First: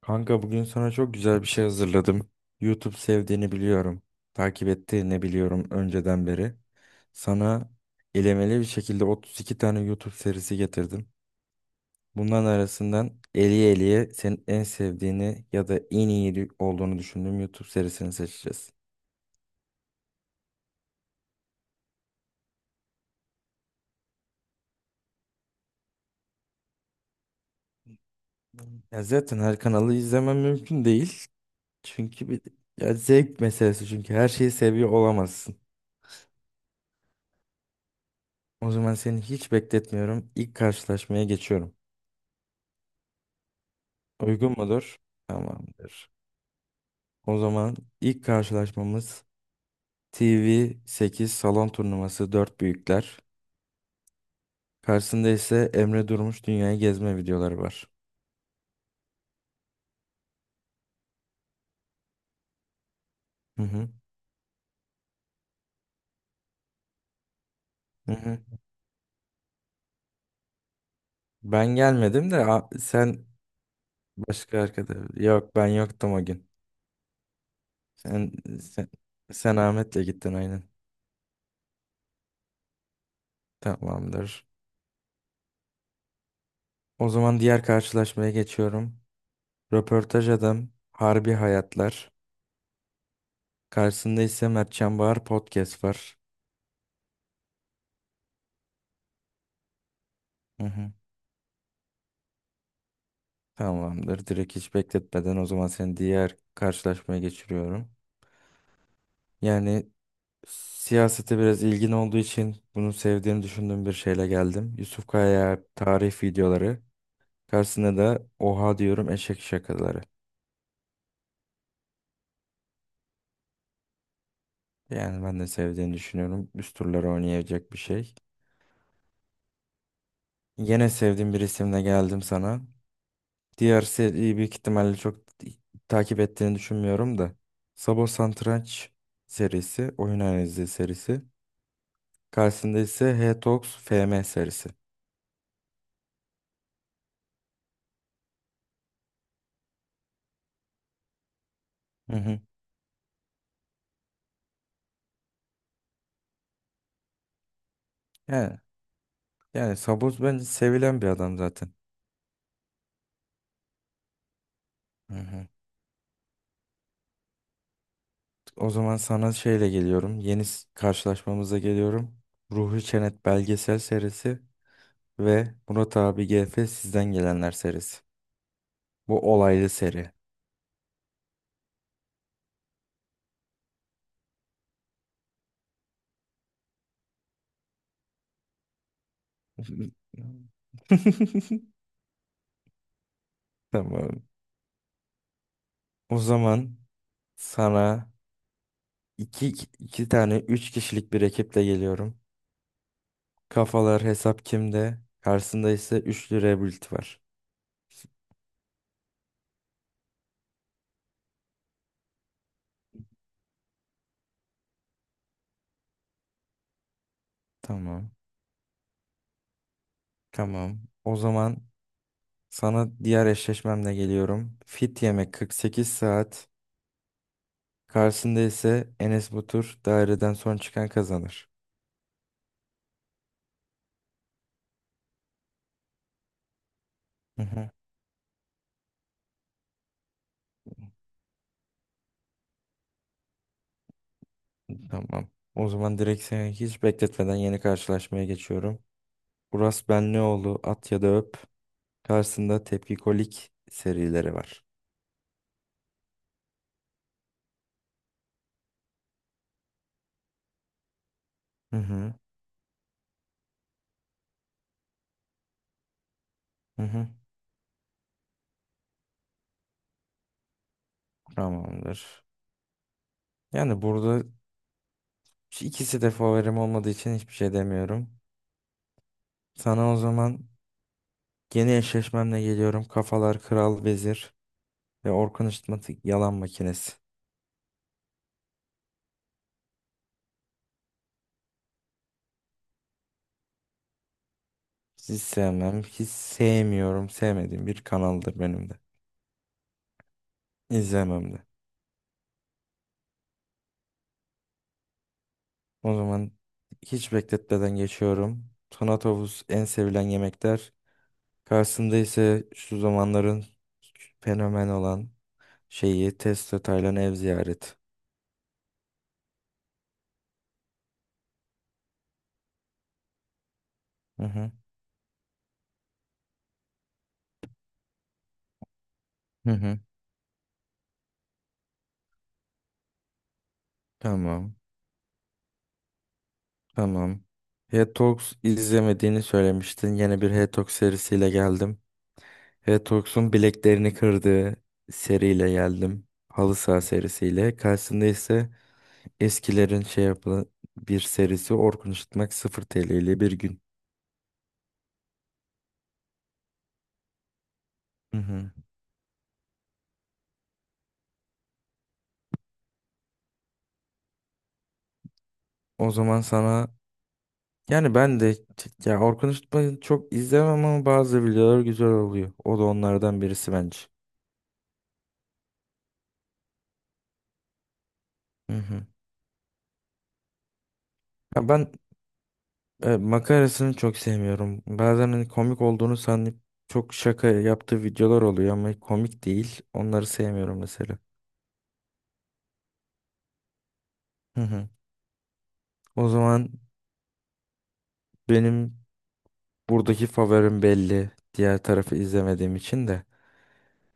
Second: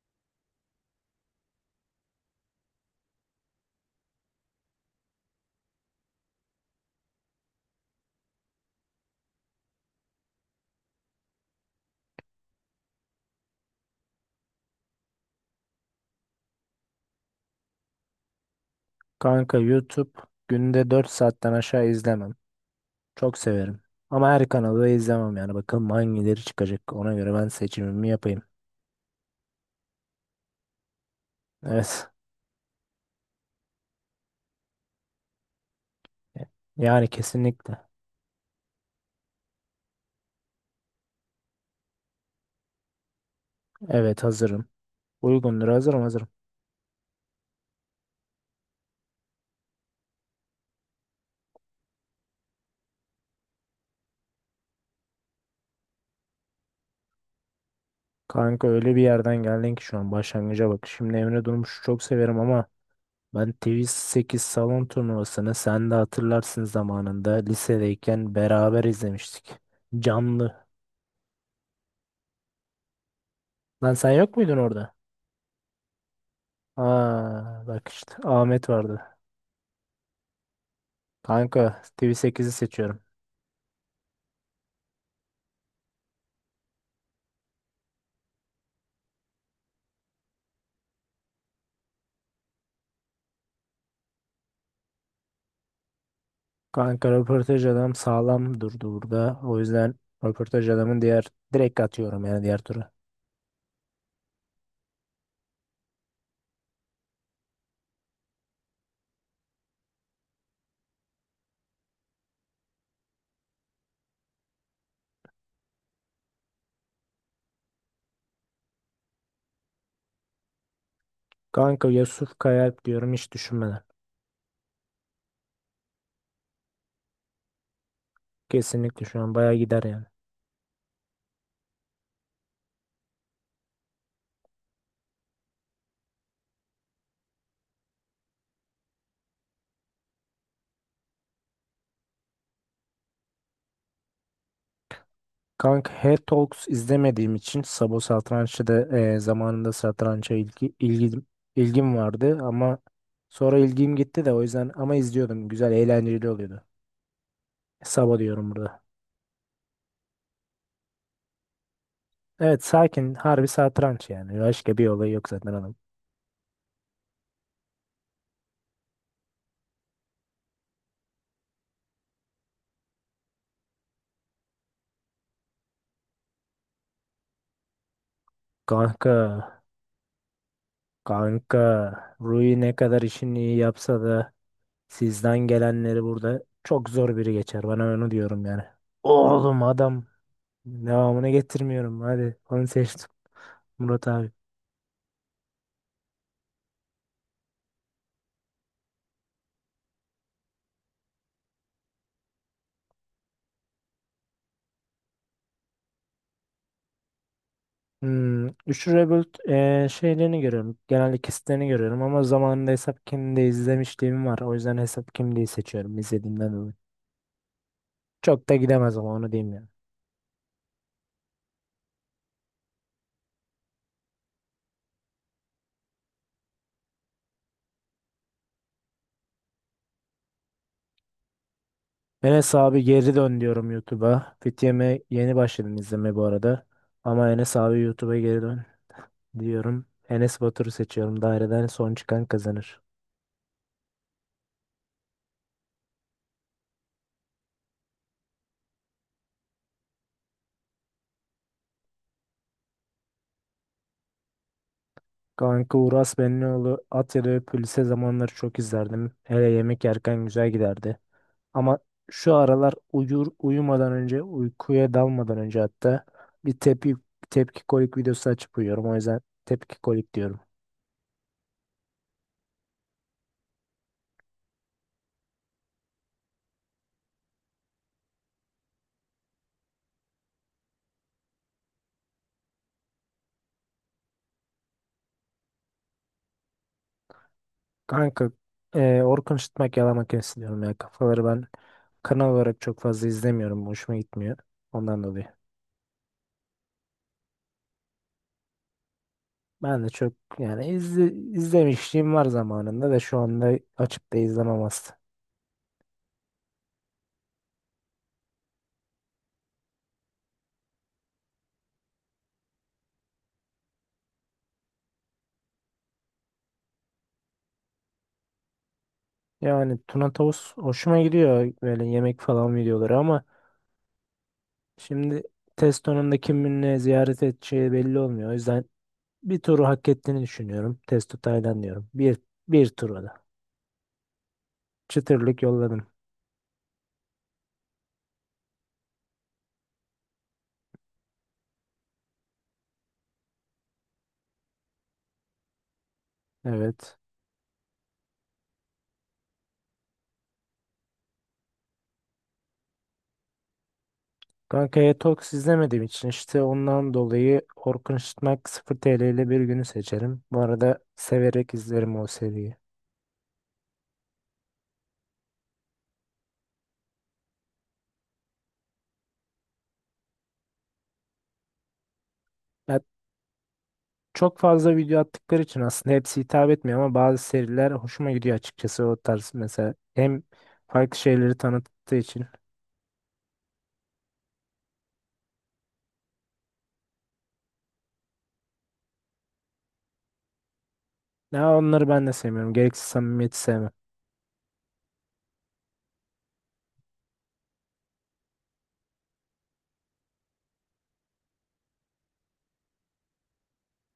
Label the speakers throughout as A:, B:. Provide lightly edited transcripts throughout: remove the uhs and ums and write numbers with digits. A: Kanka bugün sana çok güzel bir şey hazırladım. YouTube sevdiğini biliyorum. Takip ettiğini biliyorum önceden beri. Sana elemeli bir şekilde 32 tane YouTube serisi getirdim. Bunların arasından eliye eliye senin en sevdiğini ya da en iyi olduğunu düşündüğüm YouTube serisini seçeceğiz.
B: Kanka YouTube günde 4 saatten aşağı izlemem. Çok severim. Ama her kanalı da izlemem yani. Bakalım hangileri çıkacak. Ona göre ben seçimimi yapayım.
A: Ya zaten her kanalı izlemem mümkün değil.
B: Evet.
A: Çünkü bir ya zevk meselesi, çünkü her şeyi seviyor olamazsın.
B: Yani kesinlikle.
A: O zaman seni hiç bekletmiyorum. İlk karşılaşmaya geçiyorum.
B: Evet,
A: Uygun
B: hazırım.
A: mudur?
B: Uygundur, hazırım,
A: Tamamdır.
B: hazırım.
A: O zaman ilk karşılaşmamız TV8 salon turnuvası 4 büyükler. Karşısında ise Emre Durmuş dünyayı gezme videoları var.
B: Kanka öyle bir yerden geldin ki şu an başlangıca bak. Şimdi Emre Durmuş'u çok severim ama ben
A: Hı hı.
B: TV8 salon turnuvasını sen de hatırlarsın zamanında
A: Hı
B: lisedeyken
A: hı.
B: beraber izlemiştik. Canlı.
A: Ben gelmedim de sen
B: Lan sen yok muydun
A: başka
B: orada?
A: arkadaş. Yok, ben yoktum o gün.
B: Aa bak işte
A: Sen,
B: Ahmet
A: sen,
B: vardı.
A: sen Ahmet'le gittin aynen.
B: Kanka TV8'i seçiyorum.
A: Tamamdır. O zaman diğer karşılaşmaya geçiyorum. Röportaj Adam Harbi Hayatlar. Karşısında ise Mertcan Bahar Podcast var.
B: Kanka röportaj adam sağlam durdu burada. O yüzden
A: Hı
B: röportaj
A: hı.
B: adamın diğer direkt atıyorum yani diğer tura.
A: Tamamdır. Direkt hiç bekletmeden o zaman seni diğer karşılaşmaya geçiriyorum. Yani siyasete biraz ilgin olduğu için bunu sevdiğini düşündüğüm bir şeyle geldim. Yusuf Kaya tarih videoları. Karşısında da oha diyorum eşek şakaları.
B: Kanka Yusuf Kayalp diyorum hiç düşünmeden.
A: Yani ben de sevdiğini düşünüyorum. Üst turları oynayacak bir şey.
B: Kesinlikle şu an bayağı gider yani.
A: Yine sevdiğim bir isimle geldim sana. Diğer seriyi büyük ihtimalle çok takip ettiğini düşünmüyorum da. Sabo Satranç serisi, oyun analizi serisi. Karşısında ise Hetox FM serisi.
B: Kanka Her Talks izlemediğim için Sabo Satranç'ı da zamanında satrança ilgim
A: Hı
B: vardı
A: hı.
B: ama sonra ilgim gitti de o yüzden ama izliyordum. Güzel, eğlenceli oluyordu. Sabo diyorum
A: Yani,
B: burada.
A: yani Saboz bence sevilen bir adam zaten.
B: Evet, sakin harbi satranç yani. Başka bir olay
A: Hı
B: yok
A: hı.
B: zaten adam.
A: O zaman sana şeyle geliyorum. Karşılaşmamıza geliyorum. Ruhi Çenet belgesel serisi ve Murat abi GF Sizden Gelenler serisi.
B: Kanka
A: Bu olaylı seri.
B: Kanka Rui ne kadar işini iyi yapsa da sizden gelenleri burada çok zor biri geçer. Bana onu diyorum yani. Oğlum adam devamını getirmiyorum. Hadi onu seçtim Murat
A: Tamam.
B: abi.
A: O zaman sana iki, iki tane üç kişilik bir ekiple geliyorum. Kafalar Hesap Kimde? Karşısında ise üçlü rebuild var.
B: Üçlü Rebuild şeylerini görüyorum. Genelde kesitlerini görüyorum ama zamanında Hesap kimliği izlemişliğim var. O yüzden Hesap kimliği seçiyorum izlediğimden dolayı.
A: Tamam.
B: Çok da gidemez ama onu diyeyim yani.
A: Tamam. O zaman sana diğer eşleşmemle geliyorum. Fit yemek 48 saat. Karşısında ise Enes Batur daireden son çıkan kazanır.
B: Enes abi geri dön diyorum YouTube'a. Fitiyem'e yeni başladım izlemeye bu arada. Ama
A: Hı
B: Enes
A: hı.
B: abi YouTube'a geri dön diyorum. Enes Batur'u seçiyorum. Daireden son çıkan kazanır.
A: Tamam. O zaman direkt seni hiç bekletmeden yeni karşılaşmaya geçiyorum. Uras Benlioğlu at ya da öp. Karşısında tepkikolik serileri var.
B: Kanka Uras Benlioğlu at ya da öp lise zamanları çok izlerdim. Hele yemek yerken güzel giderdi.
A: Hı
B: Ama
A: hı.
B: şu aralar uyur uyumadan önce uykuya dalmadan önce hatta bir
A: Hı
B: tepki
A: hı.
B: tepki kolik videosu açıp uyuyorum. O yüzden tepki kolik diyorum.
A: Tamamdır. Yani burada ikisi de favorim olmadığı için hiçbir şey demiyorum. Sana o zaman yeni eşleşmemle geliyorum. Kafalar Kral Vezir ve Orkun Işıtmatik Yalan Makinesi.
B: Kanka Orkun Işıtmak Yalama Makinesi diyorum ya. Kafaları ben kanal olarak çok fazla izlemiyorum. Hoşuma gitmiyor. Ondan
A: Hiç
B: dolayı.
A: sevmem. Hiç sevmiyorum. Sevmediğim bir kanaldır benim de.
B: Ben de çok yani
A: İzlemem de.
B: izlemişliğim var zamanında da şu anda açıp da izlemem aslında.
A: O zaman hiç bekletmeden geçiyorum. Tonatovuz en sevilen yemekler. Karşısında ise şu zamanların fenomen olan şeyi Testo Taylan ev ziyaret.
B: Yani Tuna Tavus hoşuma gidiyor böyle yemek falan videoları ama
A: Hı hı.
B: şimdi Testo'nun da kiminle ziyaret edeceği belli olmuyor. O yüzden bir
A: Hı
B: turu
A: hı.
B: hak ettiğini düşünüyorum. Testo Taylan diyorum. Bir turu da.
A: Tamam.
B: Çıtırlık yolladım.
A: Tamam. Hetox izlemediğini söylemiştin. Yeni bir Hetox serisiyle geldim. Hetox'un bileklerini kırdığı seriyle geldim. Halı saha
B: Evet.
A: serisiyle. Karşısında ise eskilerin şey yapılan bir serisi Orkun Işıtmak 0 TL ile bir gün.
B: Kankaya Talks izlemediğim için işte ondan dolayı Orkun
A: Hı
B: Işıtmak
A: hı.
B: 0 TL ile bir günü seçerim. Bu arada severek izlerim o seriyi.
A: O zaman sana, yani ben de ya Orkun Işıtmak'ı çok izlemem ama bazı videolar güzel oluyor. O da
B: Ya
A: onlardan birisi bence.
B: çok fazla video attıkları için aslında hepsi hitap etmiyor ama bazı seriler hoşuma gidiyor
A: Hı
B: açıkçası
A: hı.
B: o tarz mesela. Hem farklı şeyleri
A: Ya ben
B: tanıttığı için.
A: makarasını çok sevmiyorum. Bazen hani komik olduğunu sanıp çok şaka yaptığı videolar oluyor ama komik değil. Onları sevmiyorum mesela.
B: Ya onları ben de sevmiyorum. Gereksiz samimiyeti sevmem.
A: Hı hı. O zaman benim buradaki favorim belli. Diğer tarafı izlemediğim için de.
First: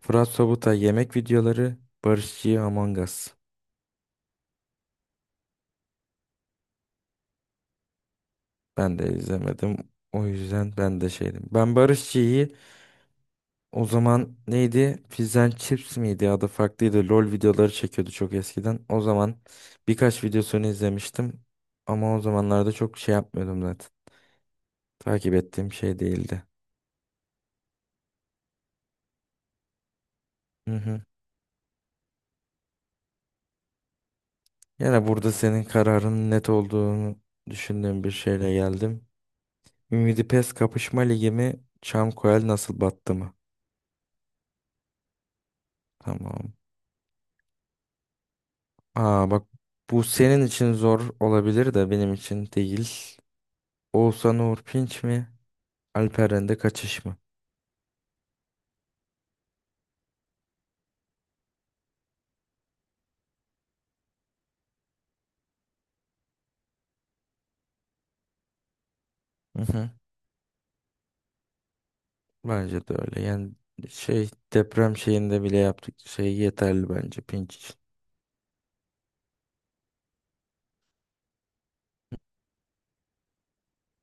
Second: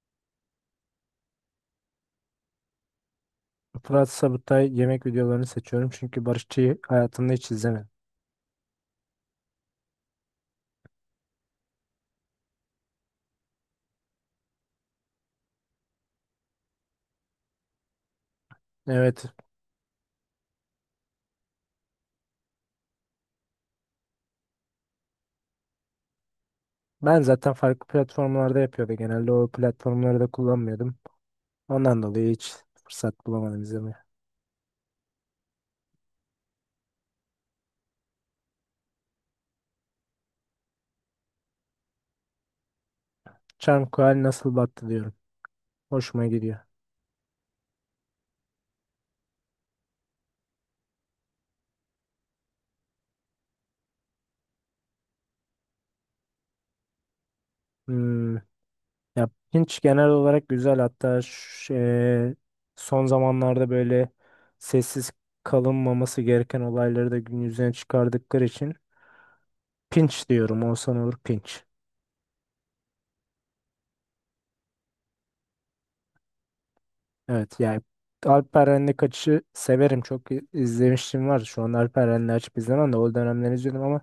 A: Fırat Sobutay yemek videoları, Barışçı'yı Among Us.
B: Fırat Sabutay yemek videolarını seçiyorum çünkü Barışçı'yı hayatımda hiç izlemedim.
A: Ben de izlemedim. O yüzden ben de şeydim. Ben Barışçı'yı o zaman neydi? Fizz and Chips miydi? Adı farklıydı. LOL videoları çekiyordu çok eskiden. O
B: Evet.
A: zaman birkaç videosunu izlemiştim. Ama o zamanlarda çok şey yapmıyordum zaten. Takip ettiğim şey değildi.
B: Ben zaten farklı platformlarda yapıyordu. Genelde o platformları da
A: Hı
B: kullanmıyordum.
A: hı.
B: Ondan dolayı hiç fırsat bulamadım izlemeye.
A: Yine burada senin kararının net olduğunu düşündüğüm bir şeyle geldim. Ümidi Pes kapışma ligi mi? Çamkoel nasıl battı mı?
B: Çarmıh Kuali nasıl battı diyorum. Hoşuma
A: Tamam.
B: gidiyor.
A: Aa bak, bu senin için zor olabilir de benim için değil. Oğuzhan Uğur Pinç mi? Alperen'de kaçış mı?
B: Hmm. Ya Pinch genel olarak güzel, hatta son zamanlarda böyle sessiz kalınmaması gereken olayları da gün yüzüne çıkardıkları için
A: Hı hı.
B: Pinch diyorum. Olsan olur Pinch.
A: Bence de öyle. Yani şey deprem şeyinde bile yaptık. Şey yeterli bence
B: Evet,
A: Pinç için.
B: yani Alperen'le kaçışı severim. Çok izlemiştim var. Şu an Alperen'le açıp izlemem de o dönemler izliyordum ama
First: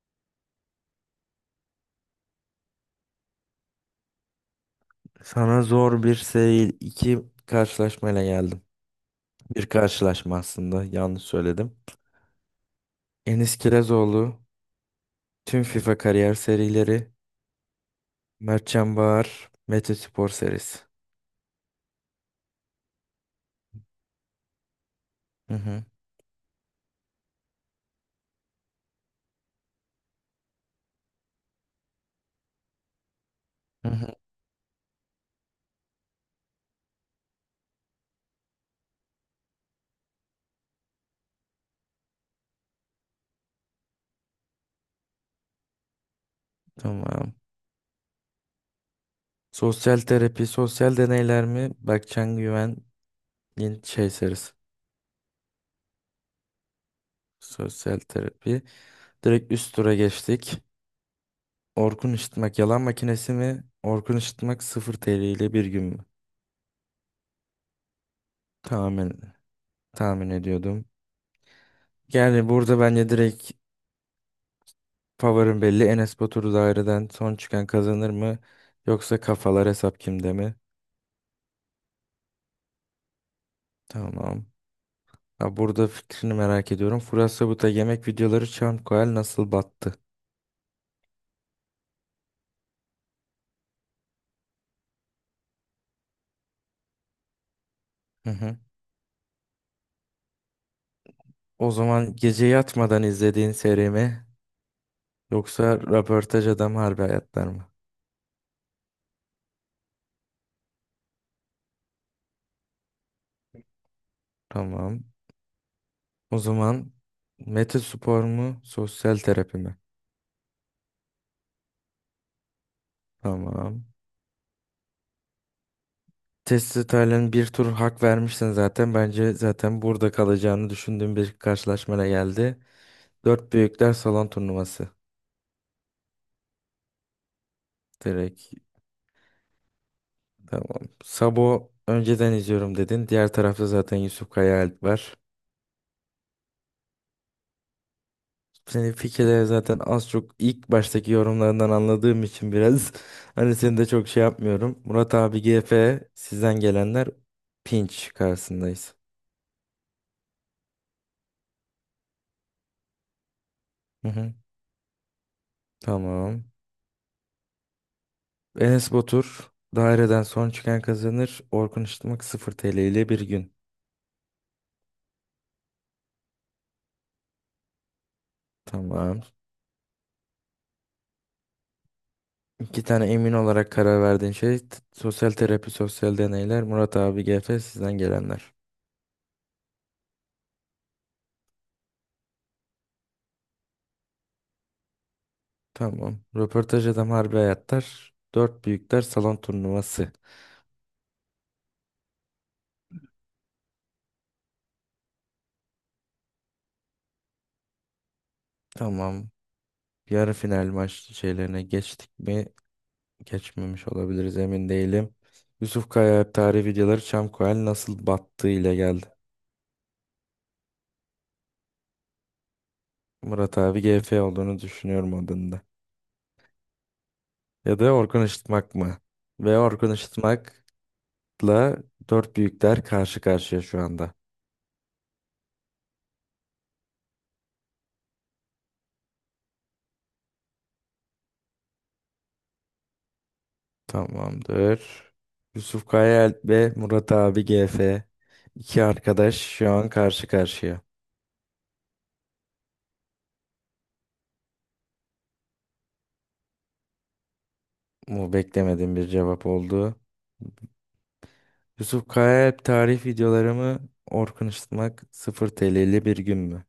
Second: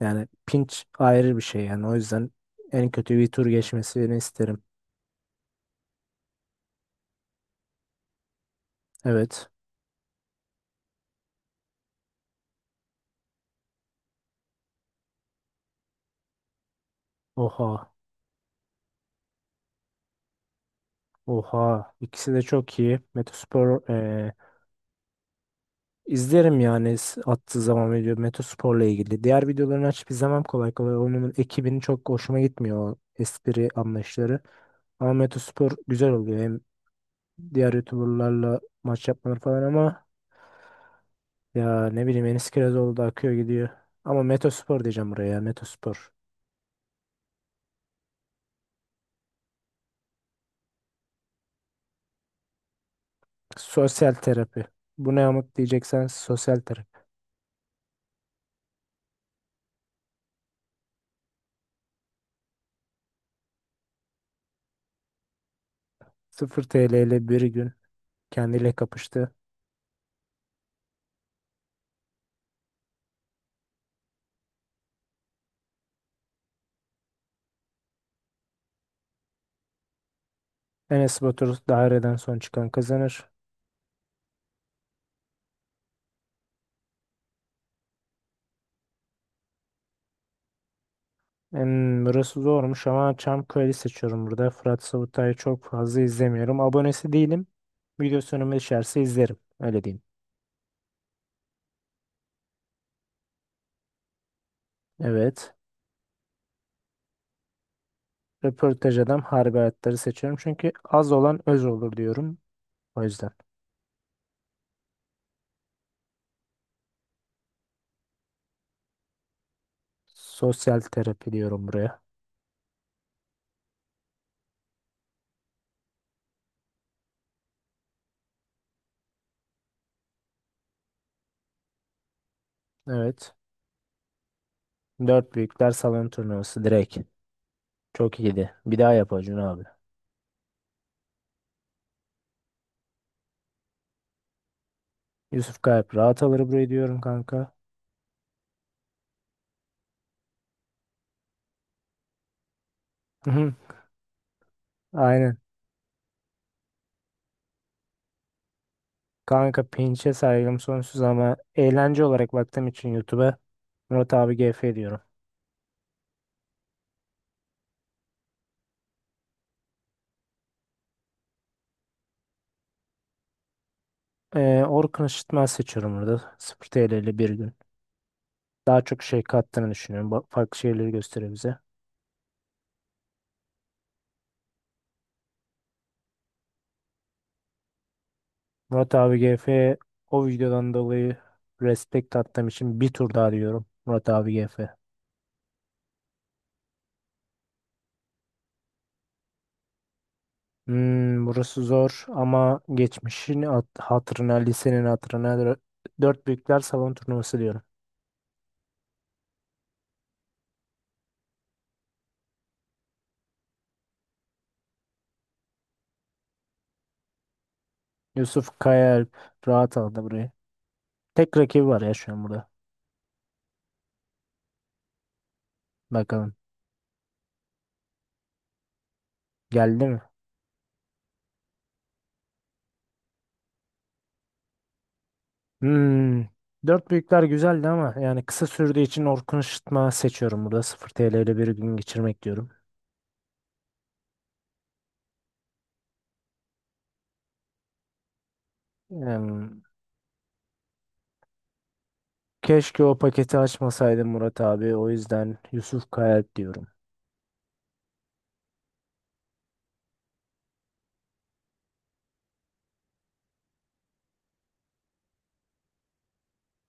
B: yani Pinch ayrı bir şey yani. O yüzden en kötü bir tur geçmesini isterim.
A: Sana zor bir seri iki karşılaşmayla geldim.
B: Evet.
A: Bir karşılaşma aslında, yanlış söyledim. Enis Kirazoğlu, tüm FIFA kariyer serileri,
B: Oha.
A: Mertcan Bahar, Mete Spor serisi.
B: Oha. İkisi de çok iyi. Metospor
A: Hı hı.
B: İzlerim yani attığı zaman video Metospor'la ilgili. Diğer videolarını açıp izlemem kolay kolay. Onun ekibinin çok hoşuma gitmiyor o espri
A: Hı hı.
B: anlayışları. Ama Metospor güzel oluyor. Hem diğer YouTuber'larla maç yapmaları falan ama ya ne bileyim Enis Kirazoğlu da akıyor gidiyor. Ama Metospor diyeceğim buraya ya Metospor.
A: Tamam. Sosyal terapi, sosyal deneyler mi? Berkcan Güven'in şey
B: Sosyal
A: serisi.
B: terapi. Bu ne amık diyeceksen sosyal terapi.
A: Sosyal terapi. Direkt üst tura geçtik. Orkun Işıtmak yalan makinesi mi? Orkun Işıtmak 0 TL ile bir gün mü?
B: 0 TL ile bir gün kendiyle
A: Tahmin,
B: kapıştı.
A: tahmin ediyordum. Yani burada bence direkt favorim belli. Enes Batur daireden son çıkan kazanır mı? Yoksa kafalar hesap kimde mi?
B: Enes Batur daireden son çıkan kazanır.
A: Tamam. Ha, burada fikrini merak ediyorum. Furasabı'da yemek videoları çan koyal nasıl battı?
B: Burası zormuş ama Çamköy'ü seçiyorum burada. Fırat Savutay'ı çok fazla izlemiyorum. Abonesi değilim.
A: Hı
B: Videosu önüme
A: hı.
B: düşerse izlerim. Öyle diyeyim.
A: O zaman gece yatmadan izlediğin seri mi?
B: Evet.
A: Yoksa röportaj adam harbi hayatlar mı?
B: Röportaj adam harbi hayatları seçiyorum. Çünkü az olan öz olur diyorum. O yüzden.
A: Tamam. O zaman Mete Spor mu? Sosyal terapi mi?
B: Sosyal terapi diyorum buraya.
A: Tamam. Testi Taylan'ın bir tur hak vermişsin zaten. Bence zaten burada kalacağını düşündüğüm bir karşılaşmaya geldi.
B: Evet.
A: Dört büyükler salon turnuvası.
B: Dört büyükler salon turnuvası direkt. Çok iyiydi.
A: Direkt.
B: Bir daha yap Acun abi.
A: Tamam. Sabo önceden izliyorum dedin. Diğer tarafta zaten Yusuf Kaya Alp var.
B: Yusuf Kayıp rahat alır burayı diyorum kanka.
A: Senin fikirleri zaten az çok ilk baştaki yorumlarından anladığım için biraz hani seni de çok şey yapmıyorum. Murat
B: Aynen.
A: abi GF sizden gelenler pinç karşısındayız.
B: Kanka pinçe saygım sonsuz ama eğlence olarak baktığım için YouTube'a
A: Hı
B: Murat
A: hı.
B: abi GF diyorum.
A: Tamam. Enes Batur daireden son çıkan kazanır. Orkun Işıtmak 0 TL ile bir gün.
B: Orkun Işıtmaz seçiyorum burada. 0 TL ile bir gün. Daha çok
A: Tamam.
B: şey kattığını düşünüyorum. Farklı şeyleri gösteriyor bize.
A: İki tane emin olarak karar verdiğin şey, sosyal terapi, sosyal deneyler. Murat abi GF sizden gelenler.
B: Murat abi GF o videodan dolayı Respect attığım için bir tur daha diyorum. Murat abi GF.
A: Tamam. Röportaj adam harbi hayatlar. Dört büyükler salon turnuvası.
B: Burası zor ama geçmişin hatırına, lisenin hatırına dört büyükler salon turnuvası diyorum.
A: Tamam. Yarı final maç şeylerine geçtik mi? Geçmemiş olabiliriz, emin değilim. Yusuf Kaya tarih videoları Çamkoel nasıl battığı
B: Yusuf
A: ile geldi.
B: Kayaalp rahat aldı burayı. Tek rakibi var ya şu an burada.
A: Murat abi GF olduğunu düşünüyorum adında.
B: Bakalım.
A: Ya da Orkun Işıtmak mı? Ve
B: Geldi
A: Orkun
B: mi?
A: Işıtmak'la dört büyükler karşı karşıya şu anda.
B: Hmm. Dört büyükler güzeldi ama yani kısa sürdüğü için Orkun Işıtma seçiyorum burada. 0 TL ile bir gün geçirmek diyorum.
A: Tamamdır. Yusuf Kayaalp ve Murat abi GF. İki arkadaş
B: Hmm,
A: şu an karşı karşıya.
B: Keşke o paketi açmasaydım Murat abi. O yüzden Yusuf Kayalp diyorum.
A: Bu beklemediğim bir cevap oldu. Yusuf Kayaalp tarih videolarımı Orkun Işıtmak 0 TL'li bir gün mü?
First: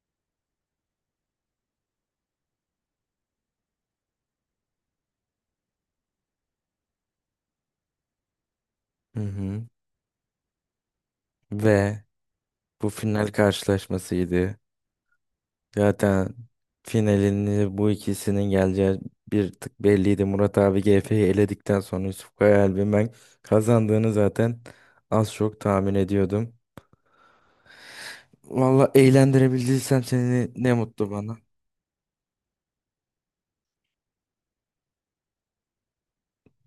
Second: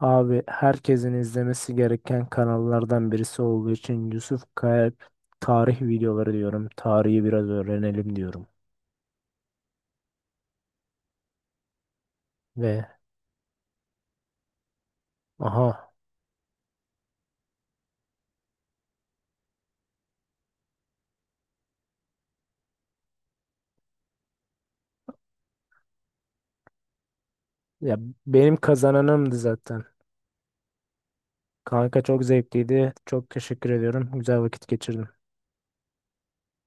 B: Abi herkesin izlemesi gereken kanallardan birisi olduğu için Yusuf Kayalp tarih videoları diyorum. Tarihi biraz öğrenelim diyorum.
A: Hı hı. Ve
B: Ve.
A: bu final karşılaşmasıydı.
B: Aha.
A: Zaten finalini bu ikisinin geleceği bir tık belliydi. Murat abi GF'yi eledikten sonra Yusuf Kayaalp'in ben kazandığını zaten az çok tahmin ediyordum.
B: Ya benim
A: Valla
B: kazananımdı zaten.
A: eğlendirebildiysem seni, ne mutlu bana.
B: Kanka çok zevkliydi. Çok teşekkür ediyorum. Güzel vakit geçirdim.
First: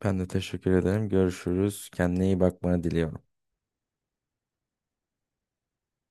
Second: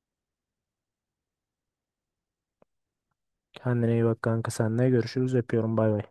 A: Ben de teşekkür ederim. Görüşürüz. Kendine iyi bakmanı diliyorum.
B: Kendine iyi bak kanka. Seninle görüşürüz. Öpüyorum. Bay bay.